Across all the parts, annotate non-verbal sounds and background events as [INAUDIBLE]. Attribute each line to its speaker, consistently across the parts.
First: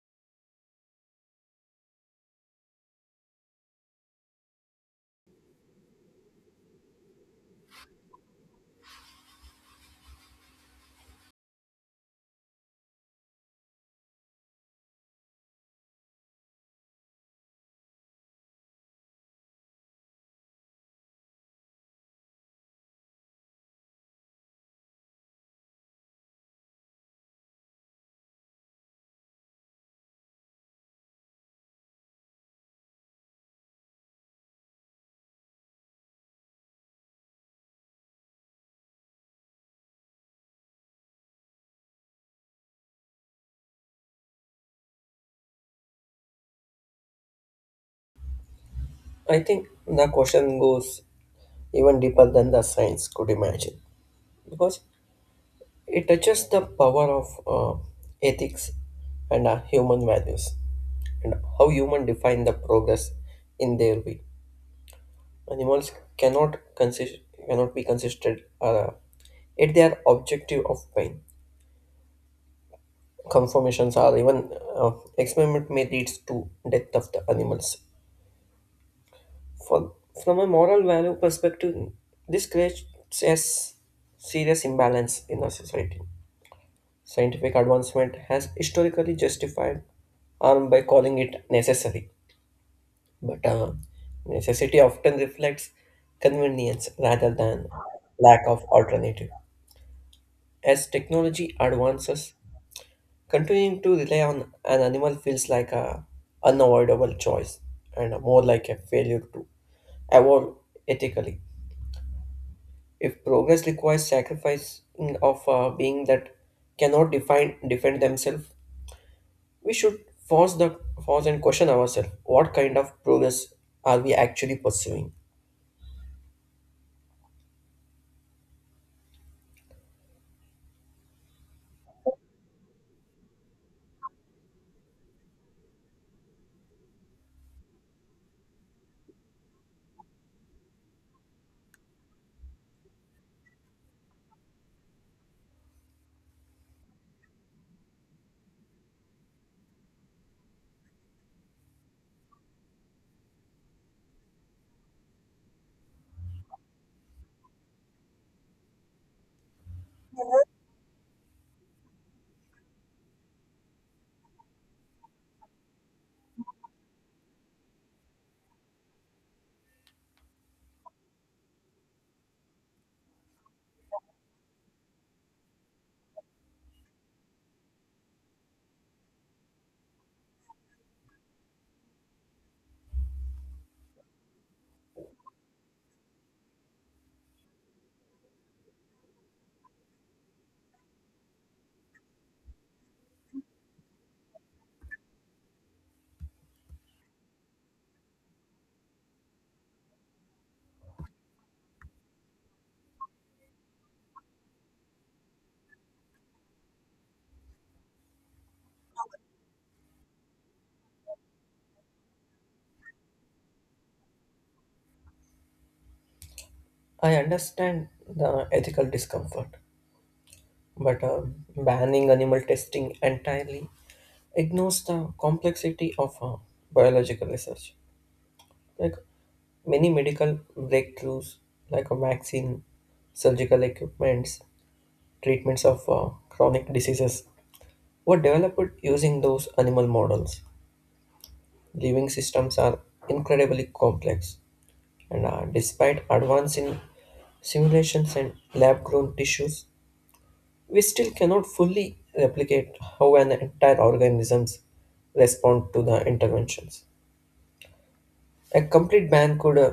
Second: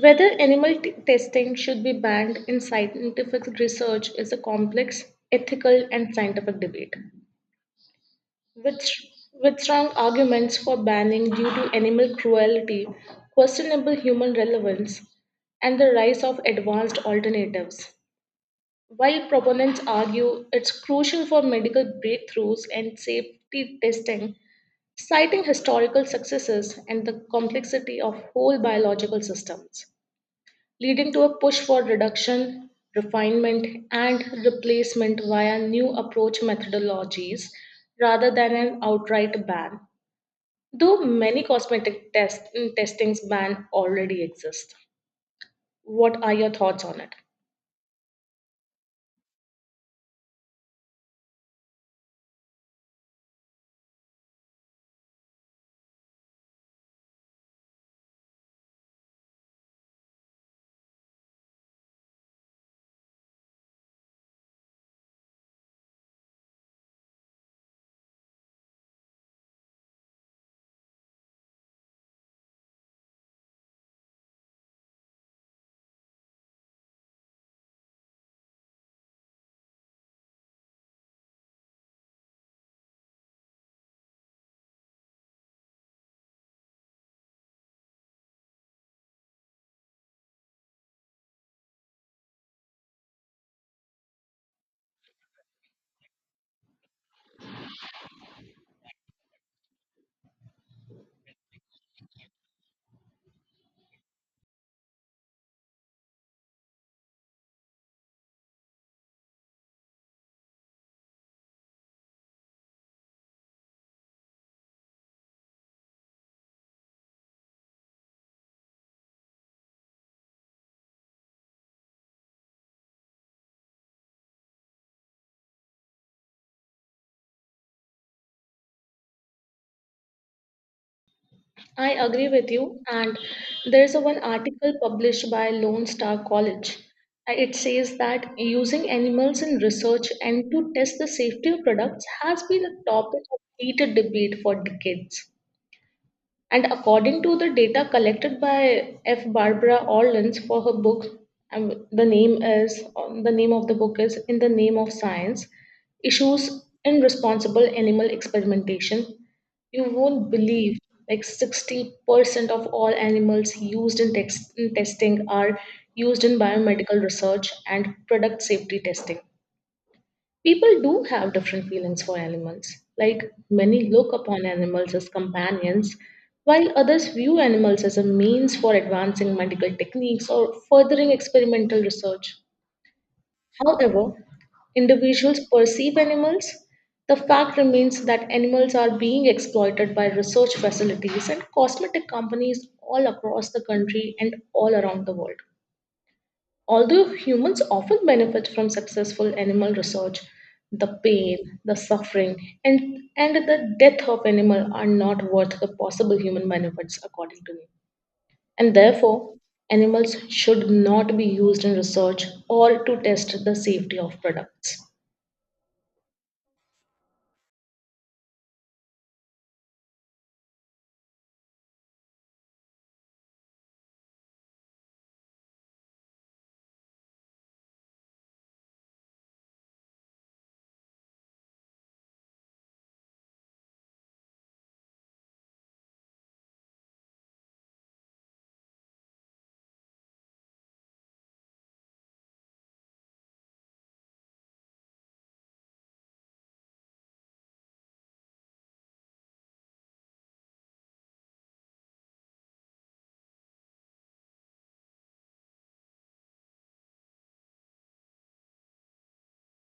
Speaker 1: Whether animal testing should be banned in scientific research is a complex ethical and scientific debate. With, with strong arguments for banning due to animal cruelty, questionable human relevance, and the rise of advanced alternatives. While proponents argue it's crucial for medical breakthroughs and safety testing, citing historical successes and the complexity of whole biological systems leading to a push for reduction, refinement, and replacement via new approach methodologies rather than an outright ban, though many cosmetic testings ban already exist. What are your thoughts on it?
Speaker 2: I think the question goes even deeper than the science could imagine because it touches the power of ethics and human values and how humans define the progress in their way. Animals cannot consist cannot be considered at their objective of pain. Confirmations are even experiment may lead to death of the animals For, from a moral value perspective, this creates a serious imbalance in our society. Scientific advancement has historically justified harm by calling it necessary, but necessity often reflects convenience rather than lack of alternative. As technology advances, continuing to rely on an animal feels like a unavoidable choice and more like a failure to evolve ethically. If progress requires sacrifice of being that cannot define defend themselves, we should force the force and question ourselves: what kind of progress are we actually pursuing?
Speaker 1: I agree with you, and there's a one article published by Lone Star College. It says that using animals in research and to test the safety of products has been a topic of heated debate for decades. And according to the data collected by F. Barbara Orleans for her book, the name of the book is In the Name of Science, issues in responsible animal experimentation. You won't believe like 60% of all animals used in testing are used in biomedical research and product safety testing. People do have different feelings for animals. Like many look upon animals as companions, while others view animals as a means for advancing medical techniques or furthering experimental research. However, individuals perceive animals, the fact remains that animals are being exploited by research facilities and cosmetic companies all across the country and all around the world. Although humans often benefit from successful animal research, the pain, the suffering, and the death of animal are not worth the possible human benefits, according to me. And therefore, animals should not be used in research or to test the safety of products.
Speaker 2: I understand the ethical discomfort, but banning animal testing entirely ignores the complexity of biological research. Like many medical breakthroughs, like a vaccine, surgical equipments, treatments of chronic diseases were developed using those animal models. Living systems are incredibly complex, and despite advance in simulations and lab grown tissues, we still cannot fully replicate how an entire organisms respond to the interventions. A complete ban could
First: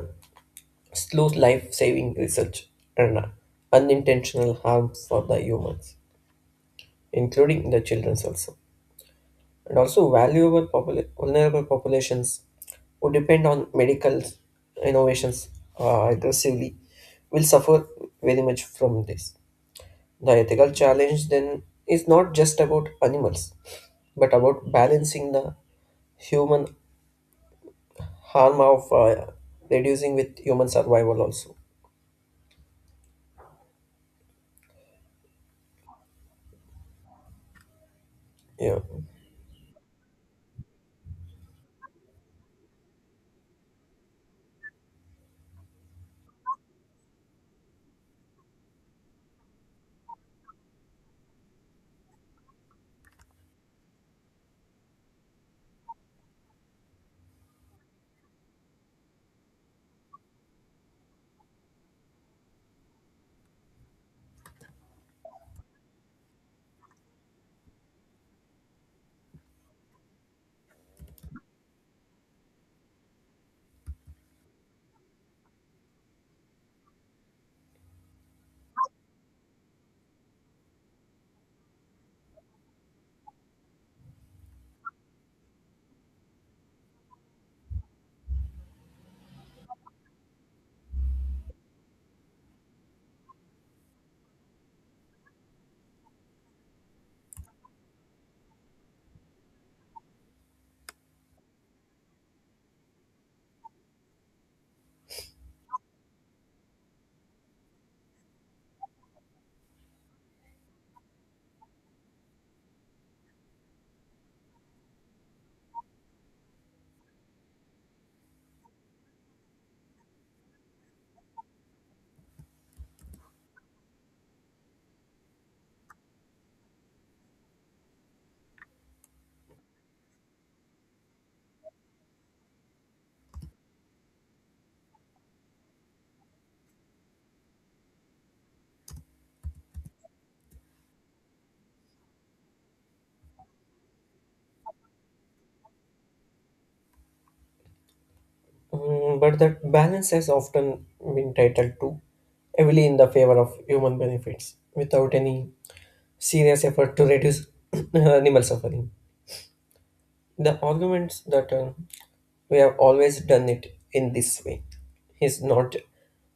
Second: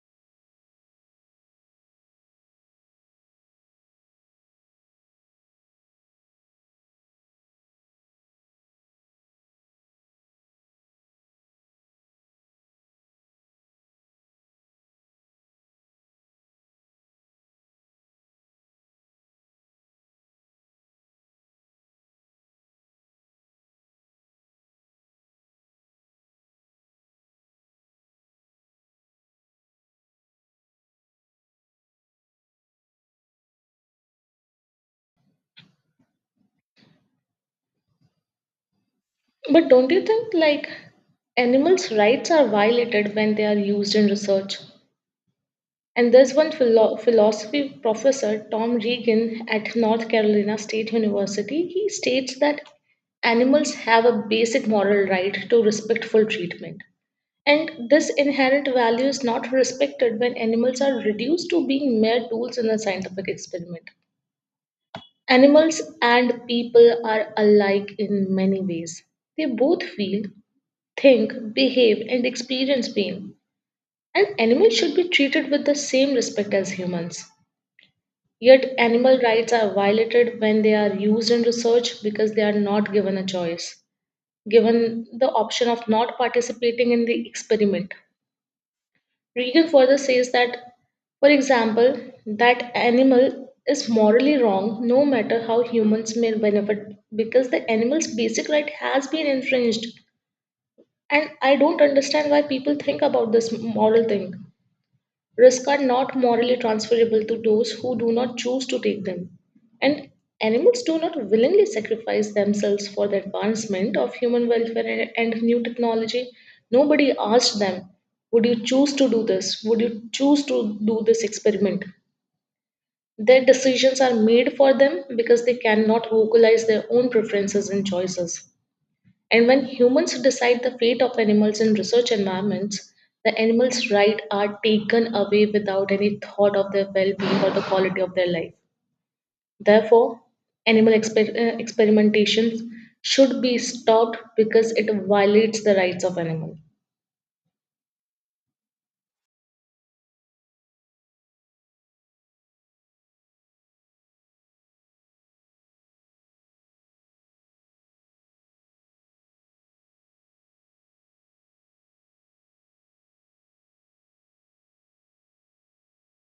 Speaker 2: slow life saving research and unintentional harm for the humans, including the children also. And also valuable vulnerable populations who depend on medical innovations aggressively will suffer very much from this. The ethical challenge then is not just about animals, but about balancing the human harm of reducing with human survival also. Yeah.
Speaker 1: But don't you think like animals' rights are violated when they are used in research? And there's one philosophy professor, Tom Regan, at North Carolina State University. He states that animals have a basic moral right to respectful treatment. And this inherent value is not respected when animals are reduced to being mere tools in a scientific experiment. Animals and people are alike in many ways. They both feel, think, behave, and experience pain. And animals should be treated with the same respect as humans. Yet animal rights are violated when they are used in research because they are not given a choice, given the option of not participating in the experiment. Regan further says that, for example, that animal is morally wrong no matter how humans may benefit because the animal's basic right has been infringed. And I don't understand why people think about this moral thing. Risks are not morally transferable to those who do not choose to take them. And animals do not willingly sacrifice themselves for the advancement of human welfare and new technology. Nobody asked them, would you choose to do this? Would you choose to do this experiment? Their decisions are made for them because they cannot vocalize their own preferences and choices. And when humans decide the fate of animals in research environments, the animals' rights are taken away without any thought of their well being or the quality of their life. Therefore, animal experimentations should be stopped because it violates the rights of animals.
Speaker 2: Mm, but that balance has often been titled to heavily in the favor of human benefits without any serious effort to reduce [CLEARS THROAT] animal suffering. The arguments that we have always done it in this way is not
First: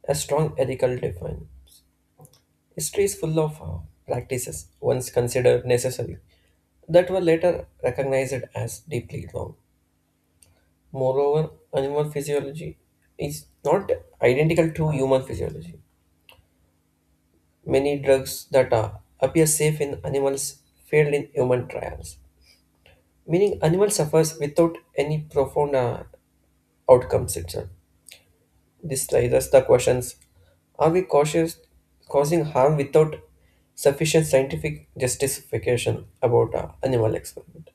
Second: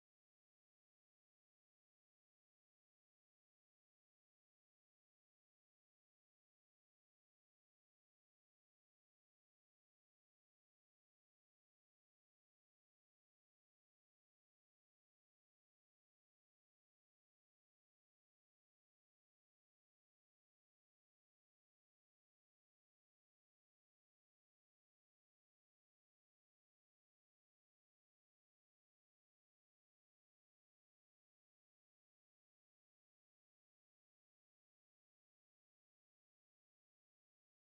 Speaker 2: a strong ethical define. History is full of practices once considered necessary that were later recognized as deeply wrong. Moreover, animal physiology is not identical to human physiology. Many drugs that are, appear safe in animals failed in human trials, meaning animal suffers without any profound outcomes itself. This raises the questions: are we cautious causing harm without sufficient scientific justification about animal experiment?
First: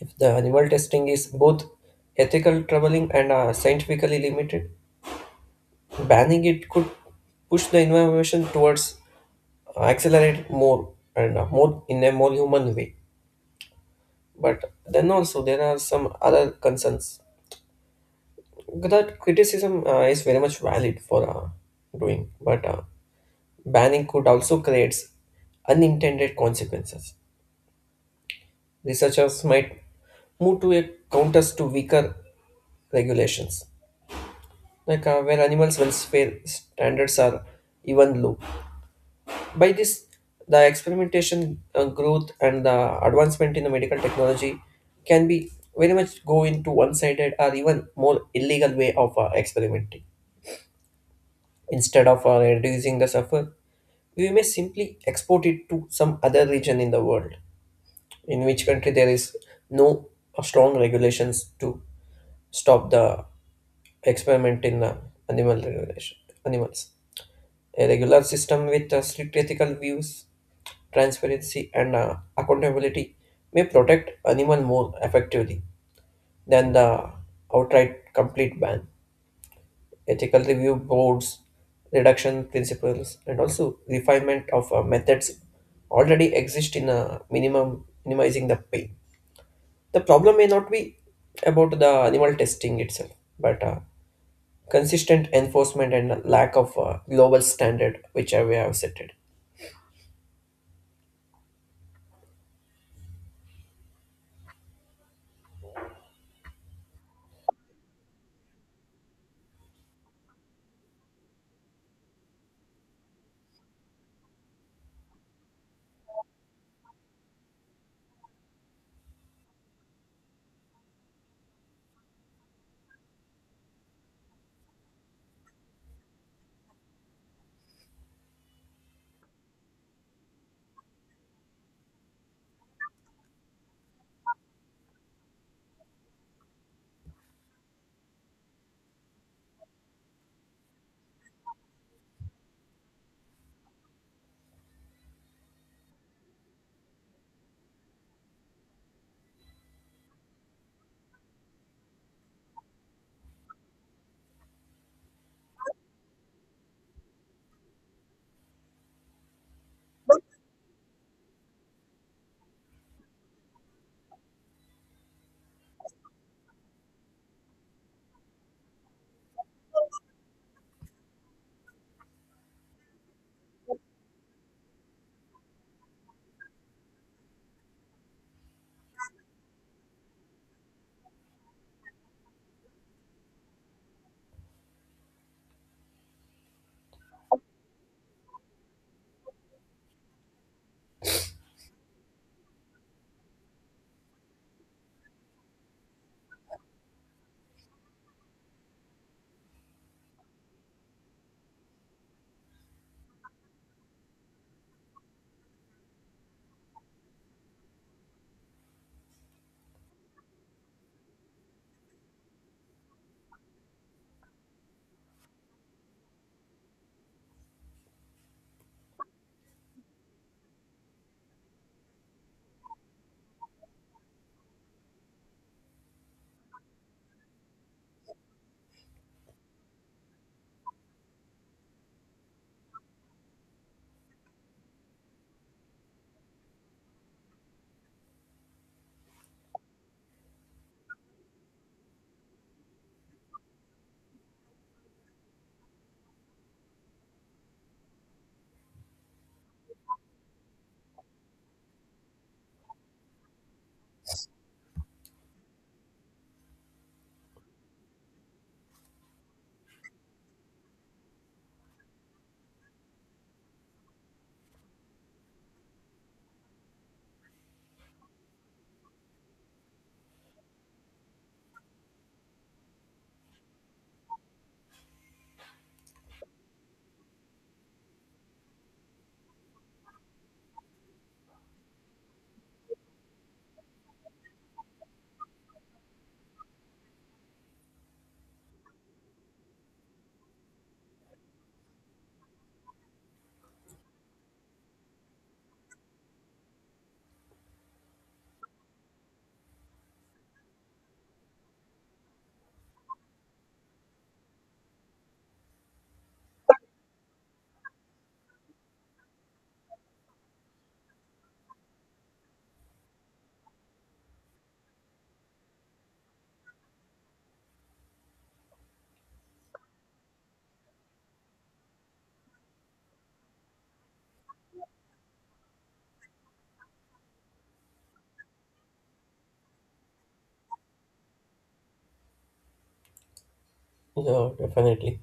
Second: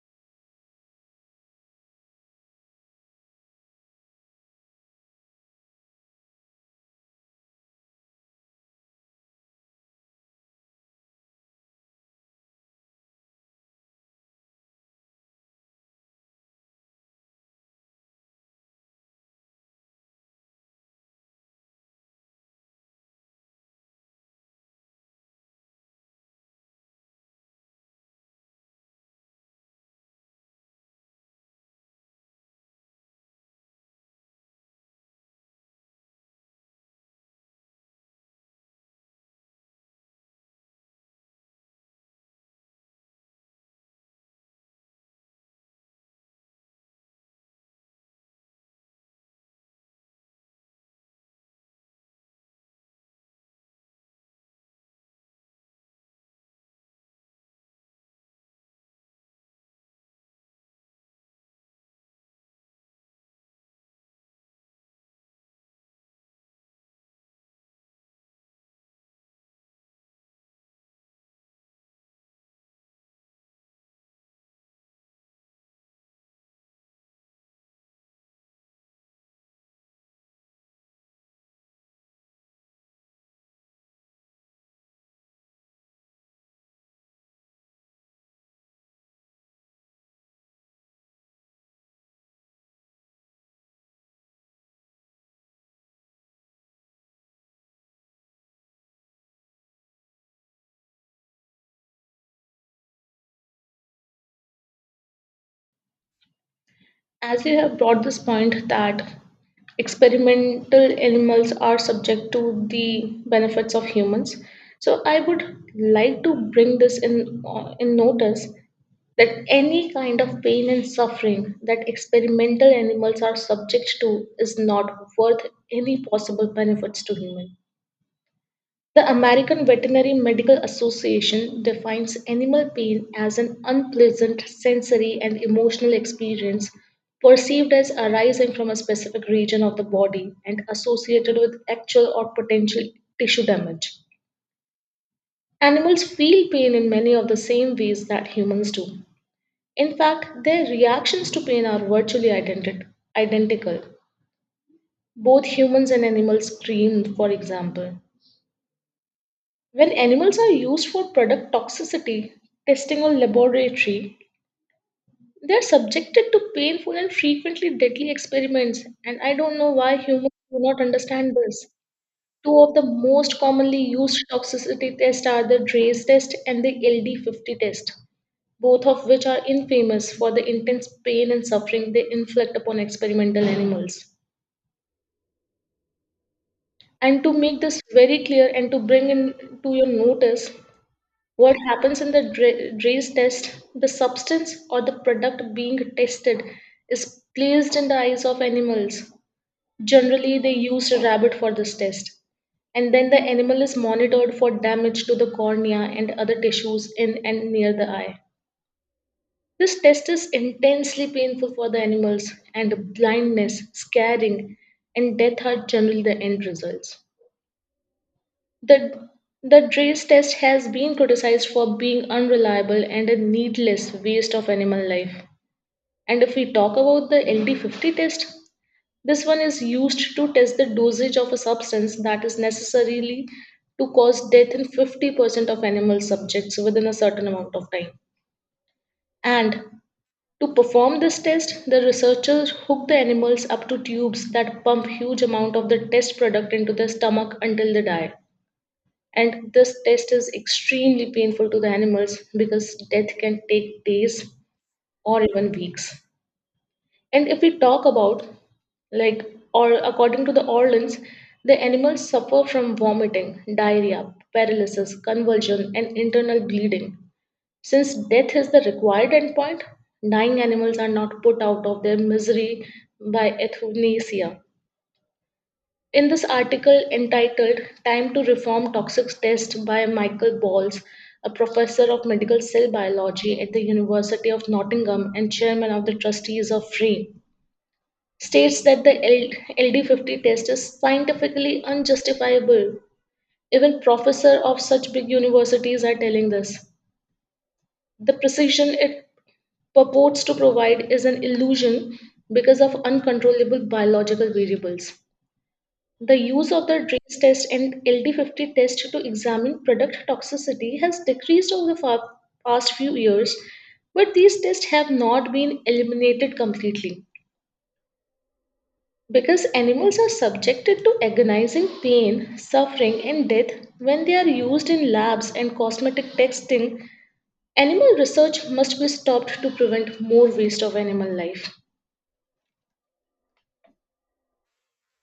Speaker 2: If the animal testing is both ethical troubling and scientifically limited, banning it could push the innovation towards accelerate it more and more in a more human way. But then also there are some other concerns that criticism is very much valid for doing, but banning could also creates unintended consequences. Researchers might move to a counters to weaker regulations, like where animals' welfare standards are even low. By this, the experimentation, growth, and the advancement in the medical technology can be very much go into one-sided or even more illegal way of experimenting. Instead of reducing the suffer, we may simply export it to some other region in the world, in which country there is no strong regulations to stop the experiment in animal regulation, animals. A regular system with strict ethical views transparency, and accountability may protect animal more effectively than the outright complete ban. Ethical review boards, reduction principles, and also refinement of methods already exist in a minimum minimizing the pain. The problem may not be about the animal testing itself, but consistent enforcement and lack of global standard which we have set it.
Speaker 1: As you have brought this point that experimental animals are subject to the benefits of humans so I would like to bring this in notice that any kind of pain and suffering that experimental animals are subject to is not worth any possible benefits to human. The American Veterinary Medical Association defines animal pain as an unpleasant sensory and emotional experience perceived as arising from a specific region of the body and associated with actual or potential tissue damage. Animals feel pain in many of the same ways that humans do. In fact, their reactions to pain are virtually identical. Both humans and animals scream, for example. When animals are used for product toxicity testing or laboratory, they are subjected to painful and frequently deadly experiments, and I don't know why humans do not understand this. Two of the most commonly used toxicity tests are the DRACE test and the LD50 test, both of which are infamous for the intense pain and suffering they inflict upon experimental animals. And to make this very clear and to bring in to your notice what happens in the Dre's test, the substance or the product being tested is placed in the eyes of animals. Generally, they used a rabbit for this test. And then the animal is monitored for damage to the cornea and other tissues in and near the eye. This test is intensely painful for the animals, and blindness, scarring, and death are generally the end results. The, the DRACE test has been criticized for being unreliable and a needless waste of animal life. And if we talk about the LD50 test, this one is used to test the dosage of a substance that is necessarily to cause death in 50% of animal subjects within a certain amount of time. And to perform this test, the researchers hook the animals up to tubes that pump huge amount of the test product into their stomach until they die. And this test is extremely painful to the animals because death can take days or even weeks. And if we talk about like or according to the Orleans, the animals suffer from vomiting, diarrhea, paralysis, convulsion, and internal bleeding. Since death is the required endpoint, dying animals are not put out of their misery by euthanasia. In this article entitled Time to Reform Toxic Test by Michael Balls, a professor of medical cell biology at the University of Nottingham and chairman of the trustees of FREE, states that the LD50 test is scientifically unjustifiable. Even professors of such big universities are telling this. The precision it purports to provide is an illusion because of uncontrollable biological variables. The use of the DRACE test and LD50 test to examine product toxicity has decreased over the past few years, but these tests have not been eliminated completely. Because animals are subjected to agonizing pain, suffering, and death when they are used in labs and cosmetic testing, animal research must be stopped to prevent more waste of animal life.
Speaker 2: Yeah, definitely.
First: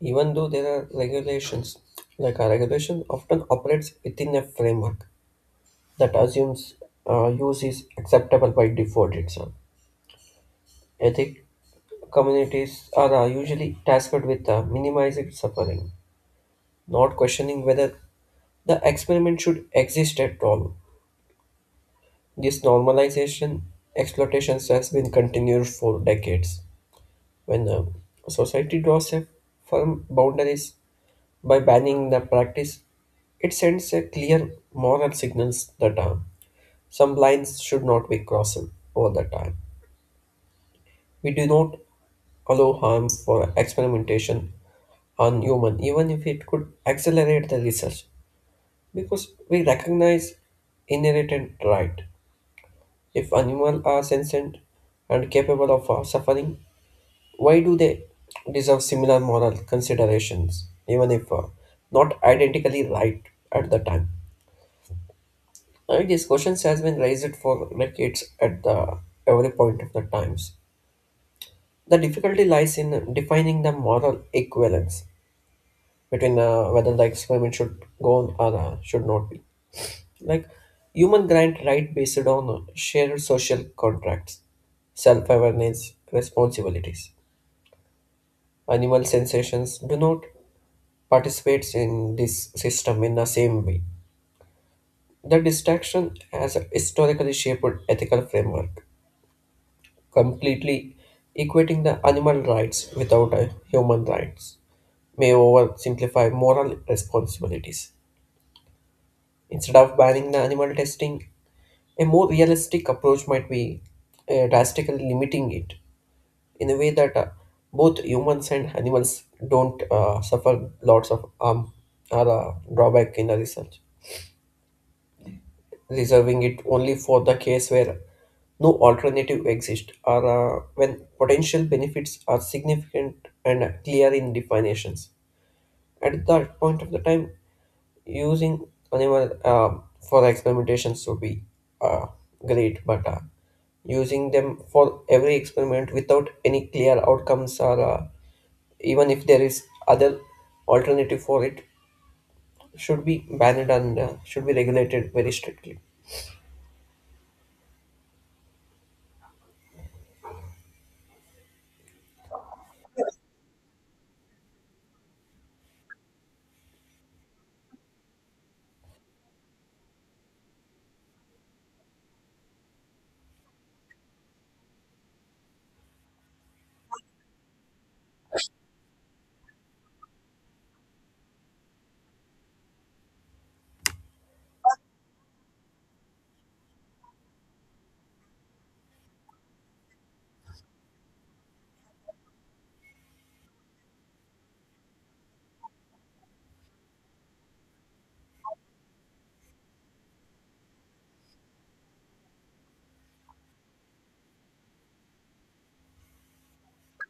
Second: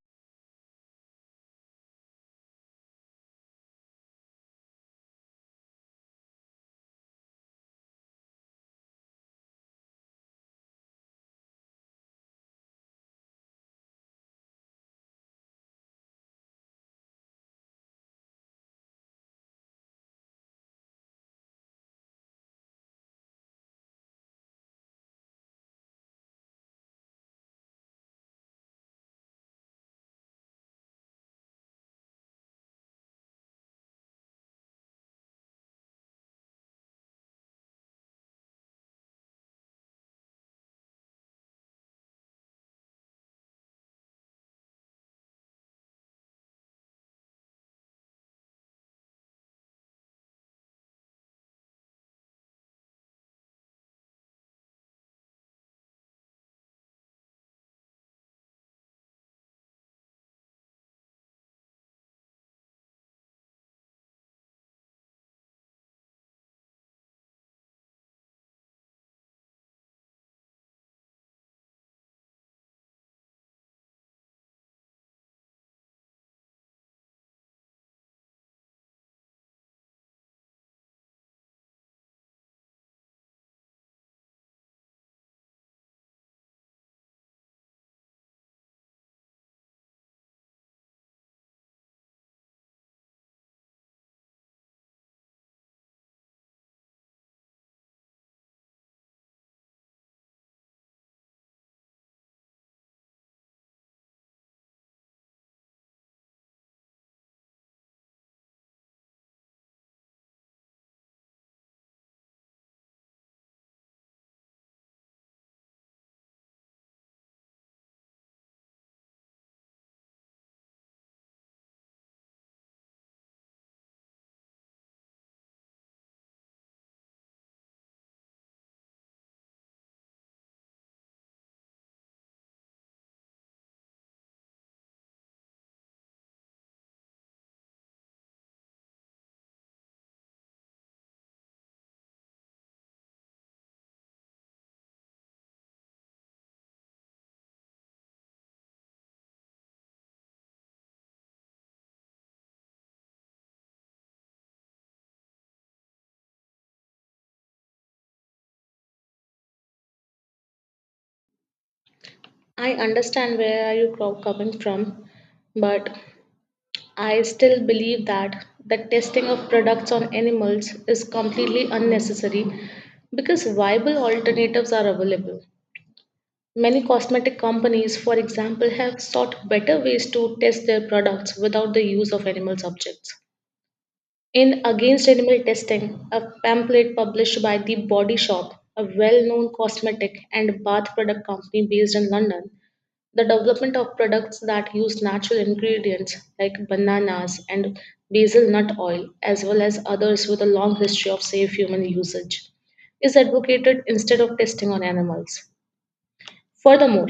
Speaker 2: Even though there are regulations, like a regulation often operates within a framework that assumes use is acceptable by default itself. Ethic communities are usually tasked with minimizing suffering, not questioning whether the experiment should exist at all. This normalization exploitation has been continued for decades. When society draws a firm boundaries by banning the practice, it sends a clear moral signals that some lines should not be crossed over the time. We do not allow harm for experimentation on human, even if it could accelerate the research, because we recognize inherent right. If animals are sentient and capable of suffering, why do they deserve similar moral considerations, even if not identically right at the time? These questions has been raised for decades at the every point of the times. The difficulty lies in defining the moral equivalence between whether the experiment should go on or should not be. Like human grant right based on shared social contracts, self-awareness, responsibilities. Animal sensations do not participate in this system in the same way. The distraction has historically shaped ethical framework completely equating the animal rights without a human rights may oversimplify moral responsibilities. Instead of banning the animal testing, a more realistic approach might be drastically limiting it in a way that both humans and animals don't suffer lots of harm or drawback in the research, reserving it only for the case where no alternative exists or when potential benefits are significant and clear in definitions. At that point of the time, using animal for experimentations would be uh, great, but using them for every experiment without any clear outcomes or even if there is other alternative for it should be banned and should be regulated very strictly.
Speaker 1: I understand where are you coming from, but I still believe that the testing of products on animals is completely unnecessary because viable alternatives are available. Many cosmetic companies, for example, have sought better ways to test their products without the use of animal subjects. In Against Animal Testing, a pamphlet published by The Body Shop, a well known cosmetic and bath product company based in London, the development of products that use natural ingredients like bananas and basil nut oil, as well as others with a long history of safe human usage, is advocated instead of testing on animals. Furthermore,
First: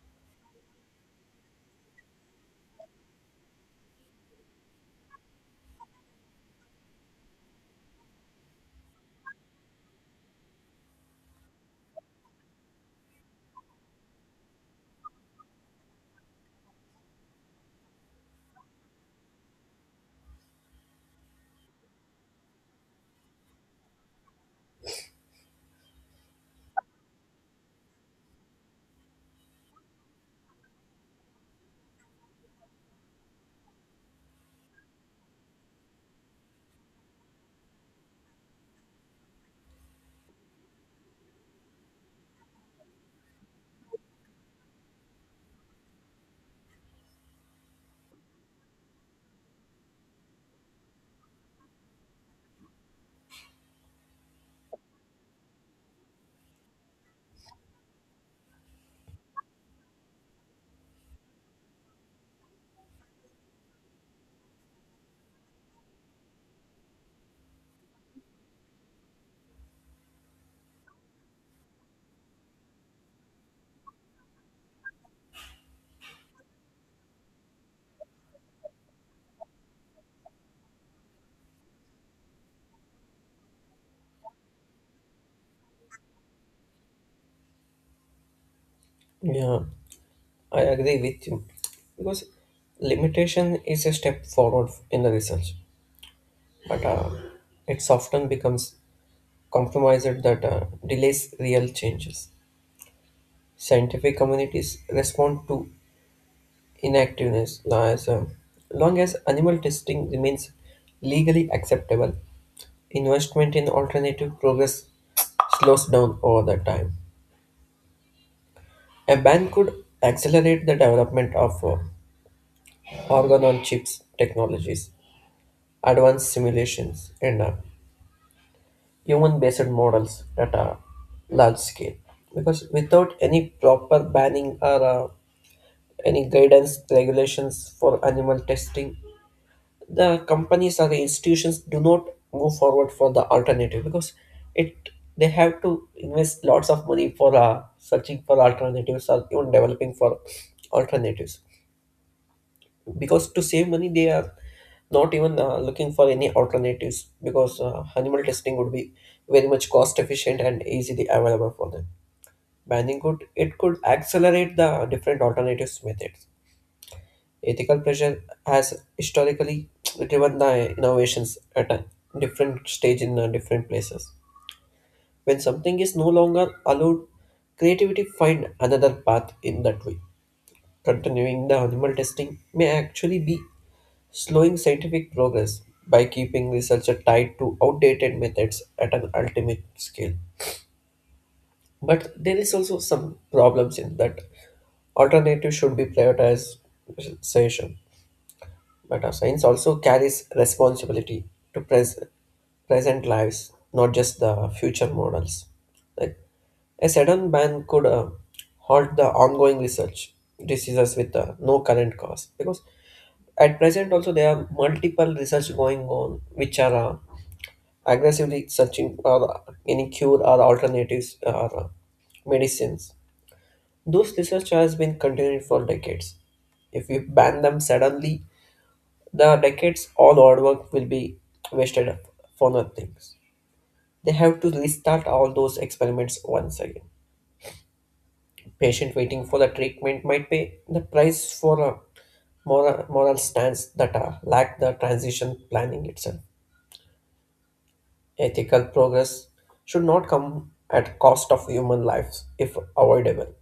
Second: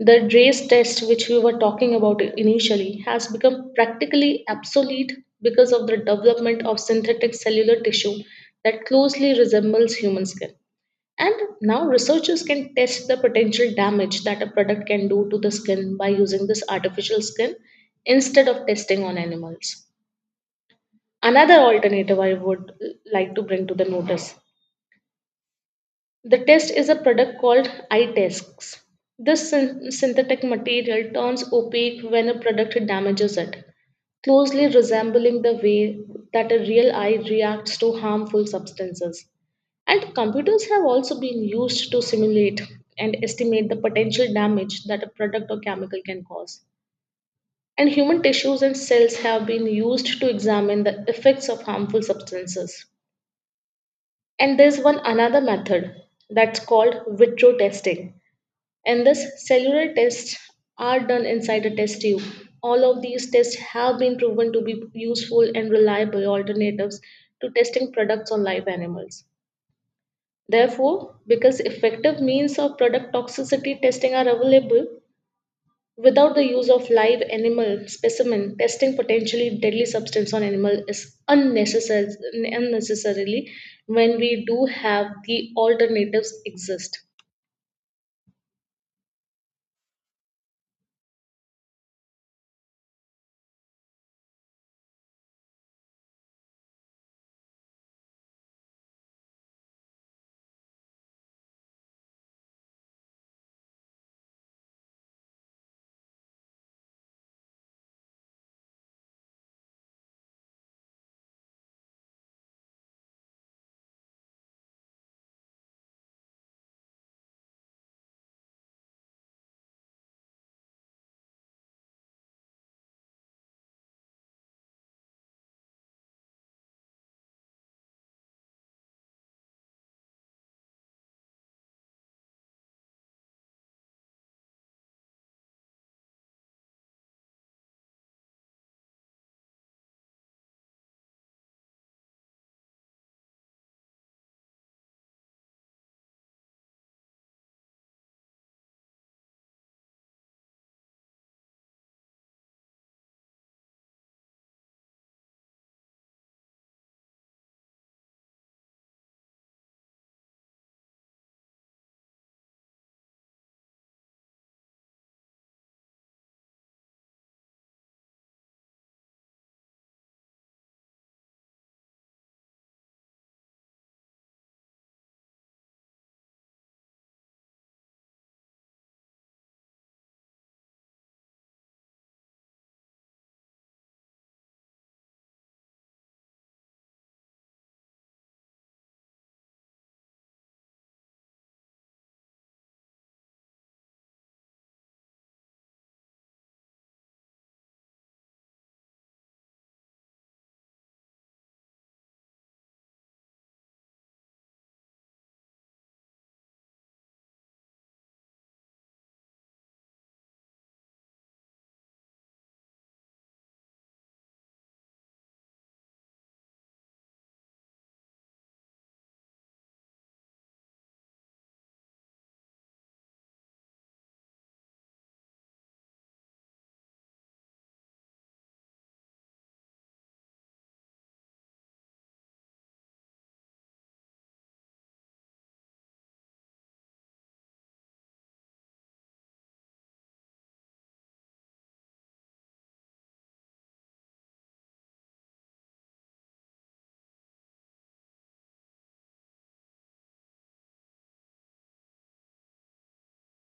Speaker 1: the DRACE test, which we were talking about initially, has become practically obsolete because of the development of synthetic cellular tissue that closely resembles human skin. And now researchers can test the potential damage that a product can do to the skin by using this artificial skin instead of testing on animals. Another alternative I would like to bring to the notice. The test is a product called iTests. This synthetic material turns opaque when a product damages it, closely resembling the way that a real eye reacts to harmful substances. And computers have also been used to simulate and estimate the potential damage that a product or chemical can cause. And human tissues and cells have been used to examine the effects of harmful substances. And there's one another method that's called vitro testing. And this cellular tests are done inside a test tube. All of these tests have been proven to be useful and reliable alternatives to testing products on live animals. Therefore, because effective means of product toxicity testing are available, without the use of live animal specimen, testing potentially deadly substance on animal is unnecessary, unnecessarily when we do have the alternatives exist.
Speaker 2: Yeah, I agree with you because limitation is a step forward in the research, but it often becomes compromised that delays real changes. Scientific communities respond to inactiveness as long as animal testing remains legally acceptable. Investment in alternative progress slows down over the time. A ban could accelerate the development of organ-on-chips technologies advanced simulations and human-based models that are large scale. Because without any proper banning or any guidance regulations for animal testing, the companies or the institutions do not move forward for the alternative because it they have to invest lots of money for searching for alternatives or even developing for alternatives because to save money they are not even looking for any alternatives because animal testing would be very much cost efficient and easily available for them. Banning could it could accelerate the different alternatives methods. Ethical pressure has historically driven the innovations at a different stage in different places when something is no longer allowed creativity find another path in that way. Continuing the animal testing may actually be slowing scientific progress by keeping research tied to outdated methods at an ultimate scale. But there is also some problems in that alternative should be prioritization. But our science also carries responsibility to present lives, not just the future models. Like a sudden ban could halt the ongoing research diseases with no current cause because at present, also there are multiple research going on which are aggressively searching for any cure or alternatives or medicines. Those research has been continued for decades. If we ban them suddenly, the decades all hard work will be wasted up for nothing. They have to restart all those experiments once again. Patient waiting for the treatment might pay the price for a moral stance that lack the transition planning itself. Ethical progress should not come at cost of human lives if avoidable.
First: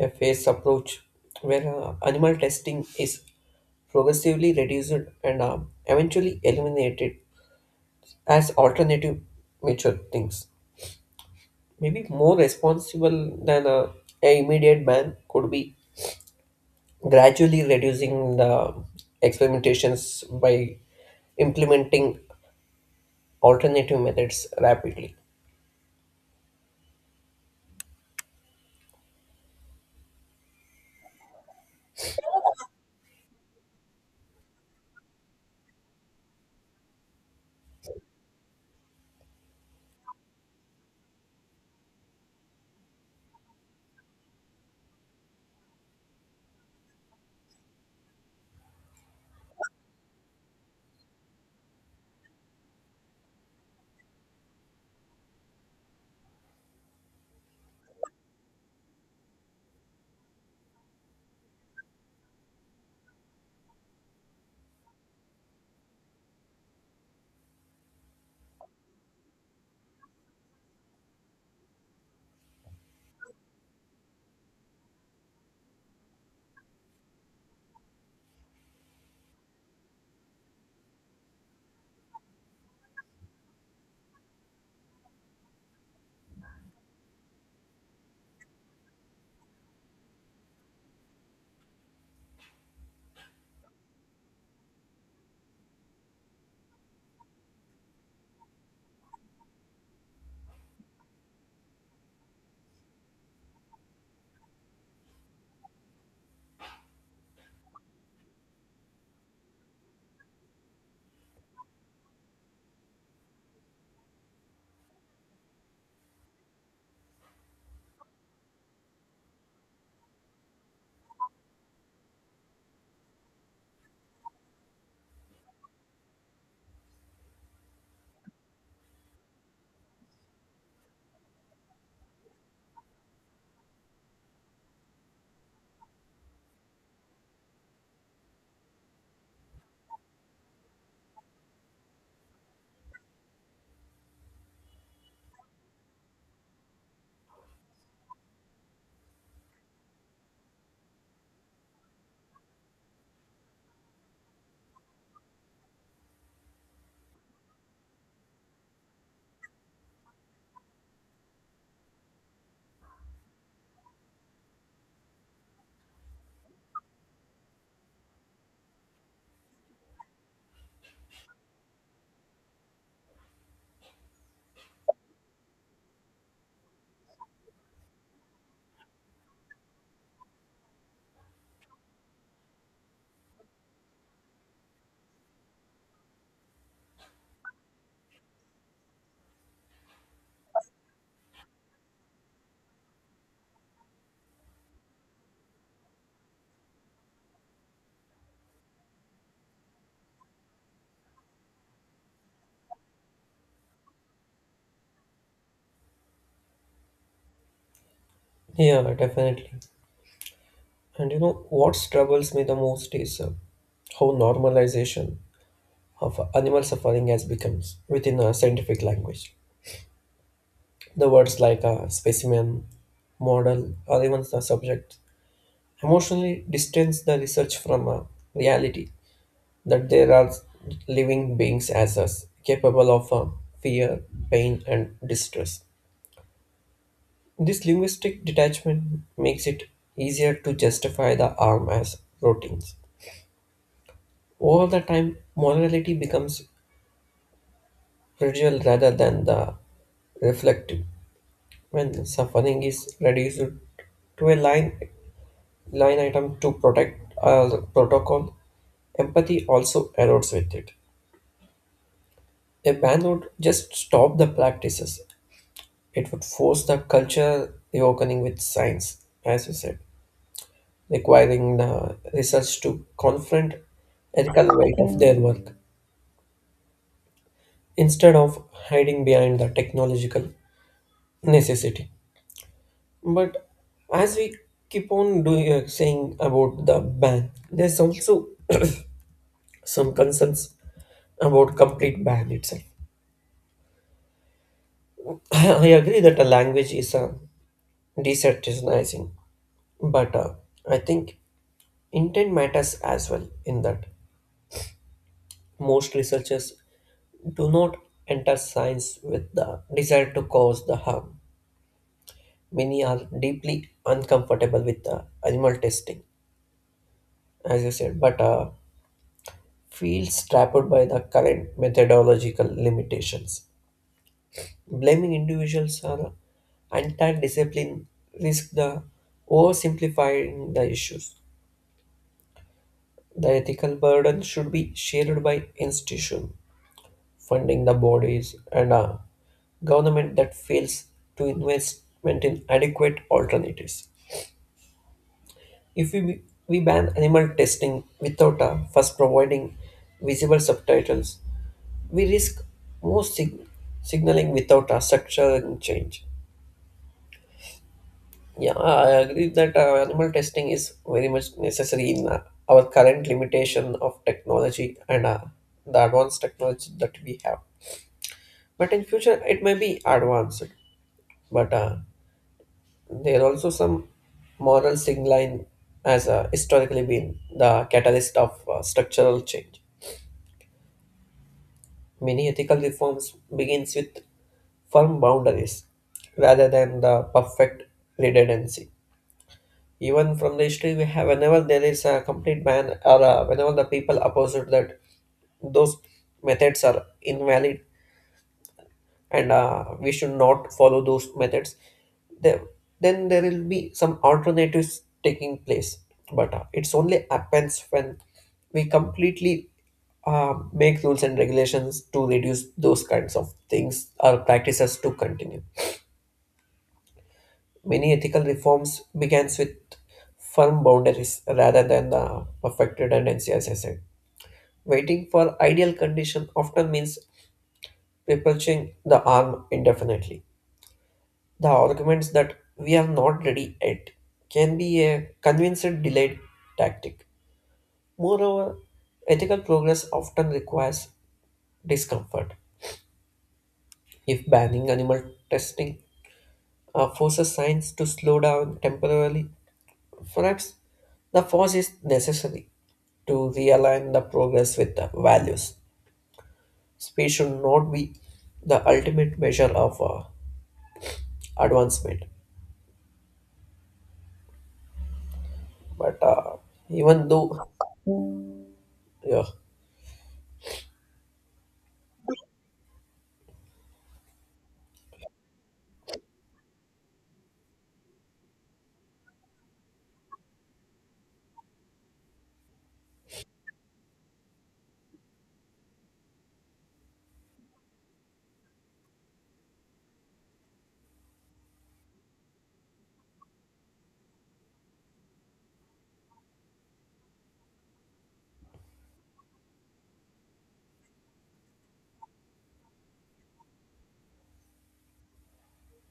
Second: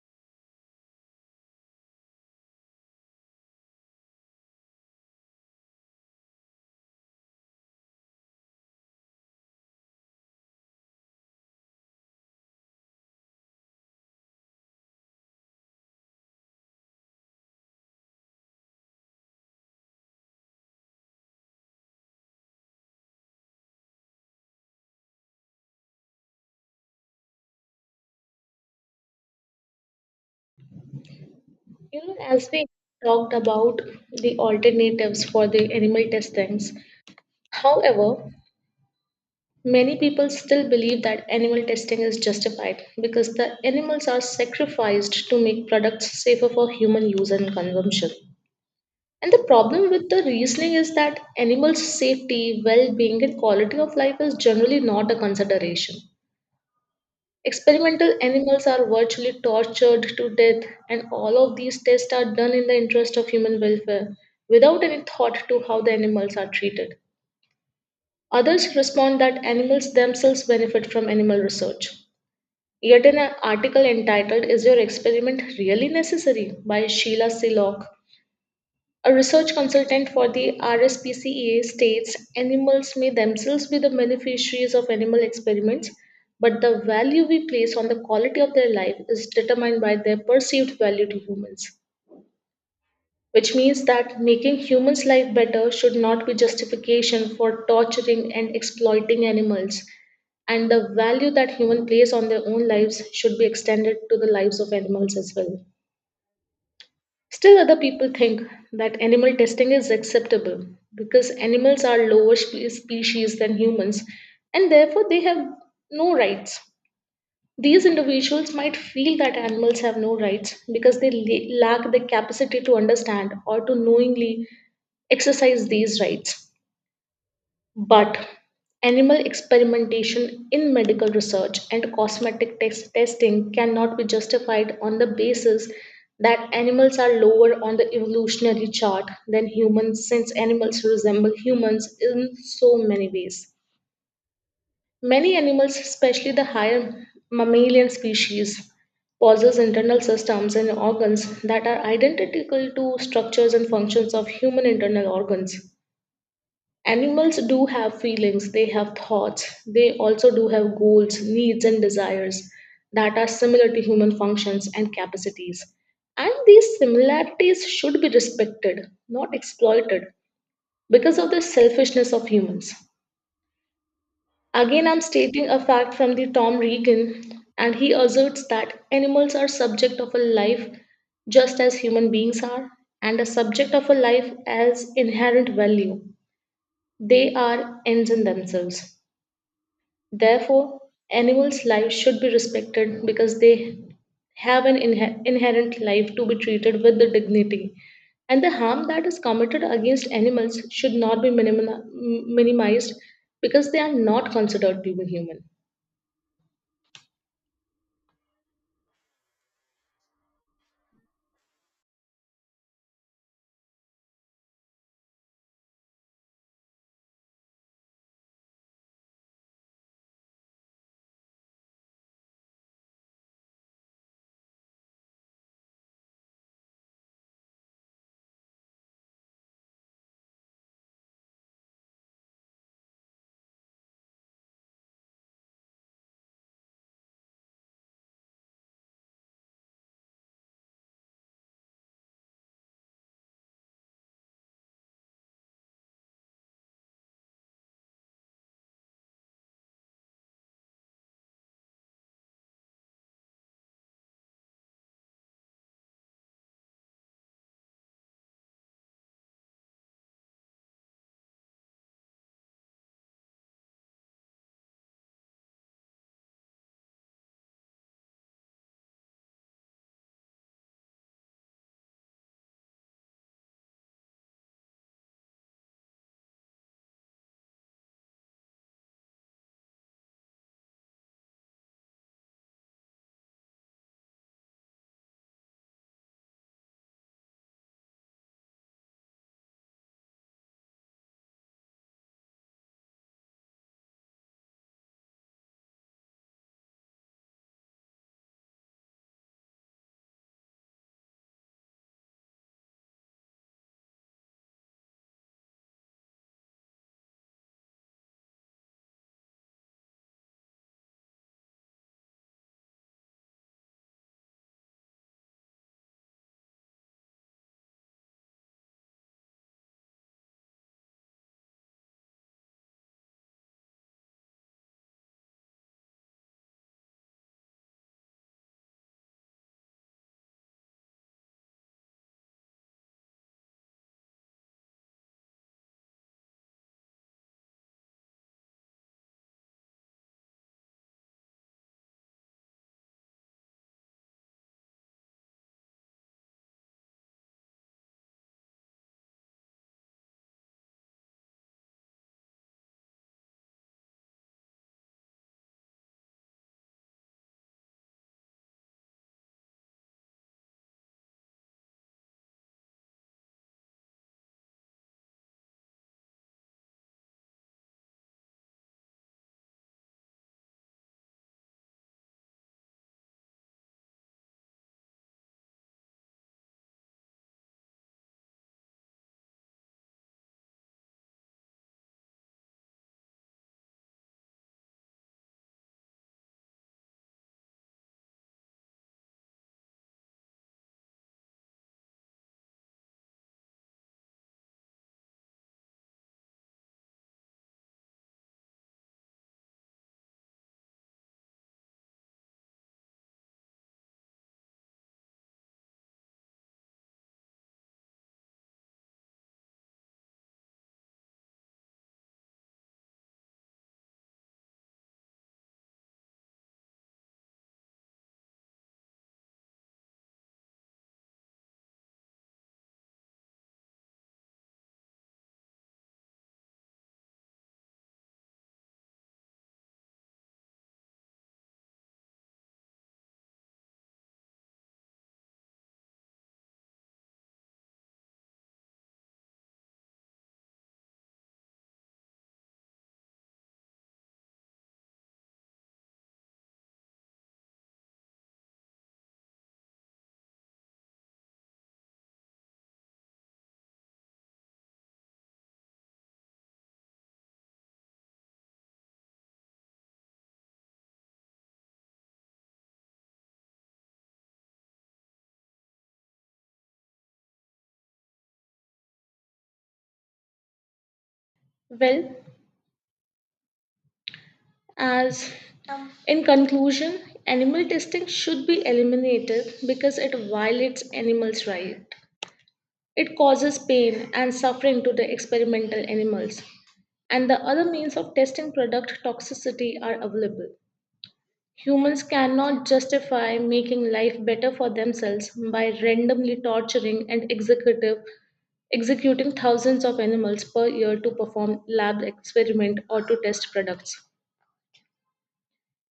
Speaker 2: A phased approach where animal testing is progressively reduced and eventually eliminated as alternative mature things. Maybe more responsible than a immediate ban could be gradually reducing the experimentations by implementing alternative methods rapidly.
Speaker 1: You know, as we talked about the alternatives for the animal testings, however, many people still believe that animal testing is justified because the animals are sacrificed to make products safer for human use and consumption. And the problem with the reasoning is that animals' safety, well being, and quality of life is generally not a consideration. Experimental animals are virtually tortured to death, and all of these tests are done in the interest of human welfare without any thought to how the animals are treated. Others respond that animals themselves benefit from animal research. Yet, an article entitled Is Your Experiment Really Necessary by Sheila Sillock, a research consultant for the RSPCA, states animals may themselves be the beneficiaries of animal experiments, but the value we place on the quality of their life is determined by their perceived value to humans, which means that making humans' life better should not be justification for torturing and exploiting animals, and the value that humans place on their own lives should be extended to the lives of animals as well. Still, other people think that animal testing is acceptable because animals are lower species than humans and therefore they have no rights. These individuals might feel that animals have no rights because they lack the capacity to understand or to knowingly exercise these rights. But animal experimentation in medical research and cosmetic testing cannot be justified on the basis that animals are lower on the evolutionary chart than humans, since animals resemble humans in so many ways. Many animals, especially the higher mammalian species, possess internal systems and organs that are identical to structures and functions of human internal organs. Animals do have feelings, they have thoughts, they also do have goals, needs, and desires that are similar to human functions and capacities. And these similarities should be respected, not exploited, because of the selfishness of humans. Again, I'm stating a fact from the Tom Regan, and he asserts that animals are subject of a life just as human beings are, and a subject of a life as inherent value. They are ends in themselves. Therefore, animals' lives should be respected because they have an inherent life to be treated with the dignity. And the harm that is committed against animals should not be minimized because they are not considered to be human.
Speaker 2: Yeah, definitely. And you know what troubles me the most is how normalization of animal suffering has become within a scientific language. The words like specimen, model, or even the subject emotionally distance the research from reality that there are living beings as us, capable of fear, pain, and distress. This linguistic detachment makes it easier to justify the arm as proteins. Over the time, morality becomes fragile rather than the reflective. When suffering is reduced to a line item to protect a protocol, empathy also erodes with it. A ban would just stop the practices. It would force the culture reopening with science, as you said, requiring the research to confront ethical weight of their work instead of hiding behind the technological necessity. But as we keep on doing saying about the ban, there's also [CLEARS THROAT] some concerns about complete ban itself. [LAUGHS] I agree that a language is a desaturating, but I think intent matters as well in that most researchers do not enter science with the desire to cause the harm. Many are deeply uncomfortable with the animal testing, as you said, but feels trapped by the current methodological limitations. Blaming individuals or entire discipline risk the oversimplifying the issues. The ethical burden should be shared by institutions funding the bodies and a government that fails to investment in adequate alternatives. If we, we ban animal testing without first providing visible subtitles, we risk more signaling without a structural change. Yeah, I agree that animal testing is very much necessary in our current limitation of technology and the advanced technology that we have. But in future, it may be advanced. But there are also some moral signaling has historically been the catalyst of structural change. Many ethical reforms begins with firm boundaries rather than the perfect redundancy. Even from the history we have, whenever there is a complete ban or whenever the people opposite that those methods are invalid and we should not follow those methods, there, then there will be some alternatives taking place. But it's only happens when we completely make rules and regulations to reduce those kinds of things or practices to continue. Many ethical reforms begins with firm boundaries rather than the perfect redundancy, as I said. Waiting for ideal condition often means perpetuating the arm indefinitely. The arguments that we are not ready yet can be a convincing delayed tactic. Moreover, ethical progress often requires discomfort. If banning animal testing forces science to slow down temporarily, for us, the force is necessary to realign the progress with the values. Speed should not be the ultimate measure of advancement. But even though, yeah,
Speaker 1: Well, as in conclusion, animal testing should be eliminated because it violates animals' rights. It causes pain and suffering to the experimental animals. And the other means of testing product toxicity are available. Humans cannot justify making life better for themselves by randomly torturing and executing thousands of animals per year to perform lab experiment or to test products.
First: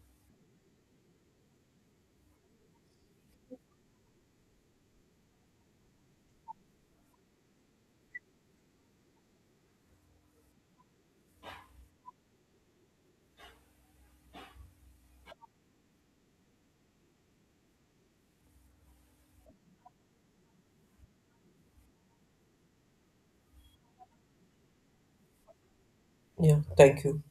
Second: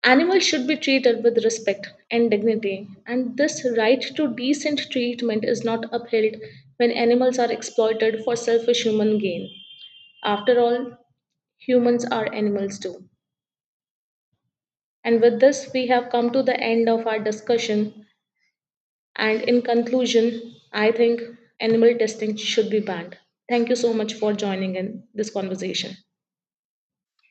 Speaker 1: Animals should be treated with respect and dignity, and this right to decent treatment is not upheld when animals are exploited for selfish human gain. After all, humans are animals too. And with this, we have come to the end of our discussion. And in conclusion, I think animal testing should be banned. Thank you so much for joining in this conversation.
Speaker 2: yeah, thank you.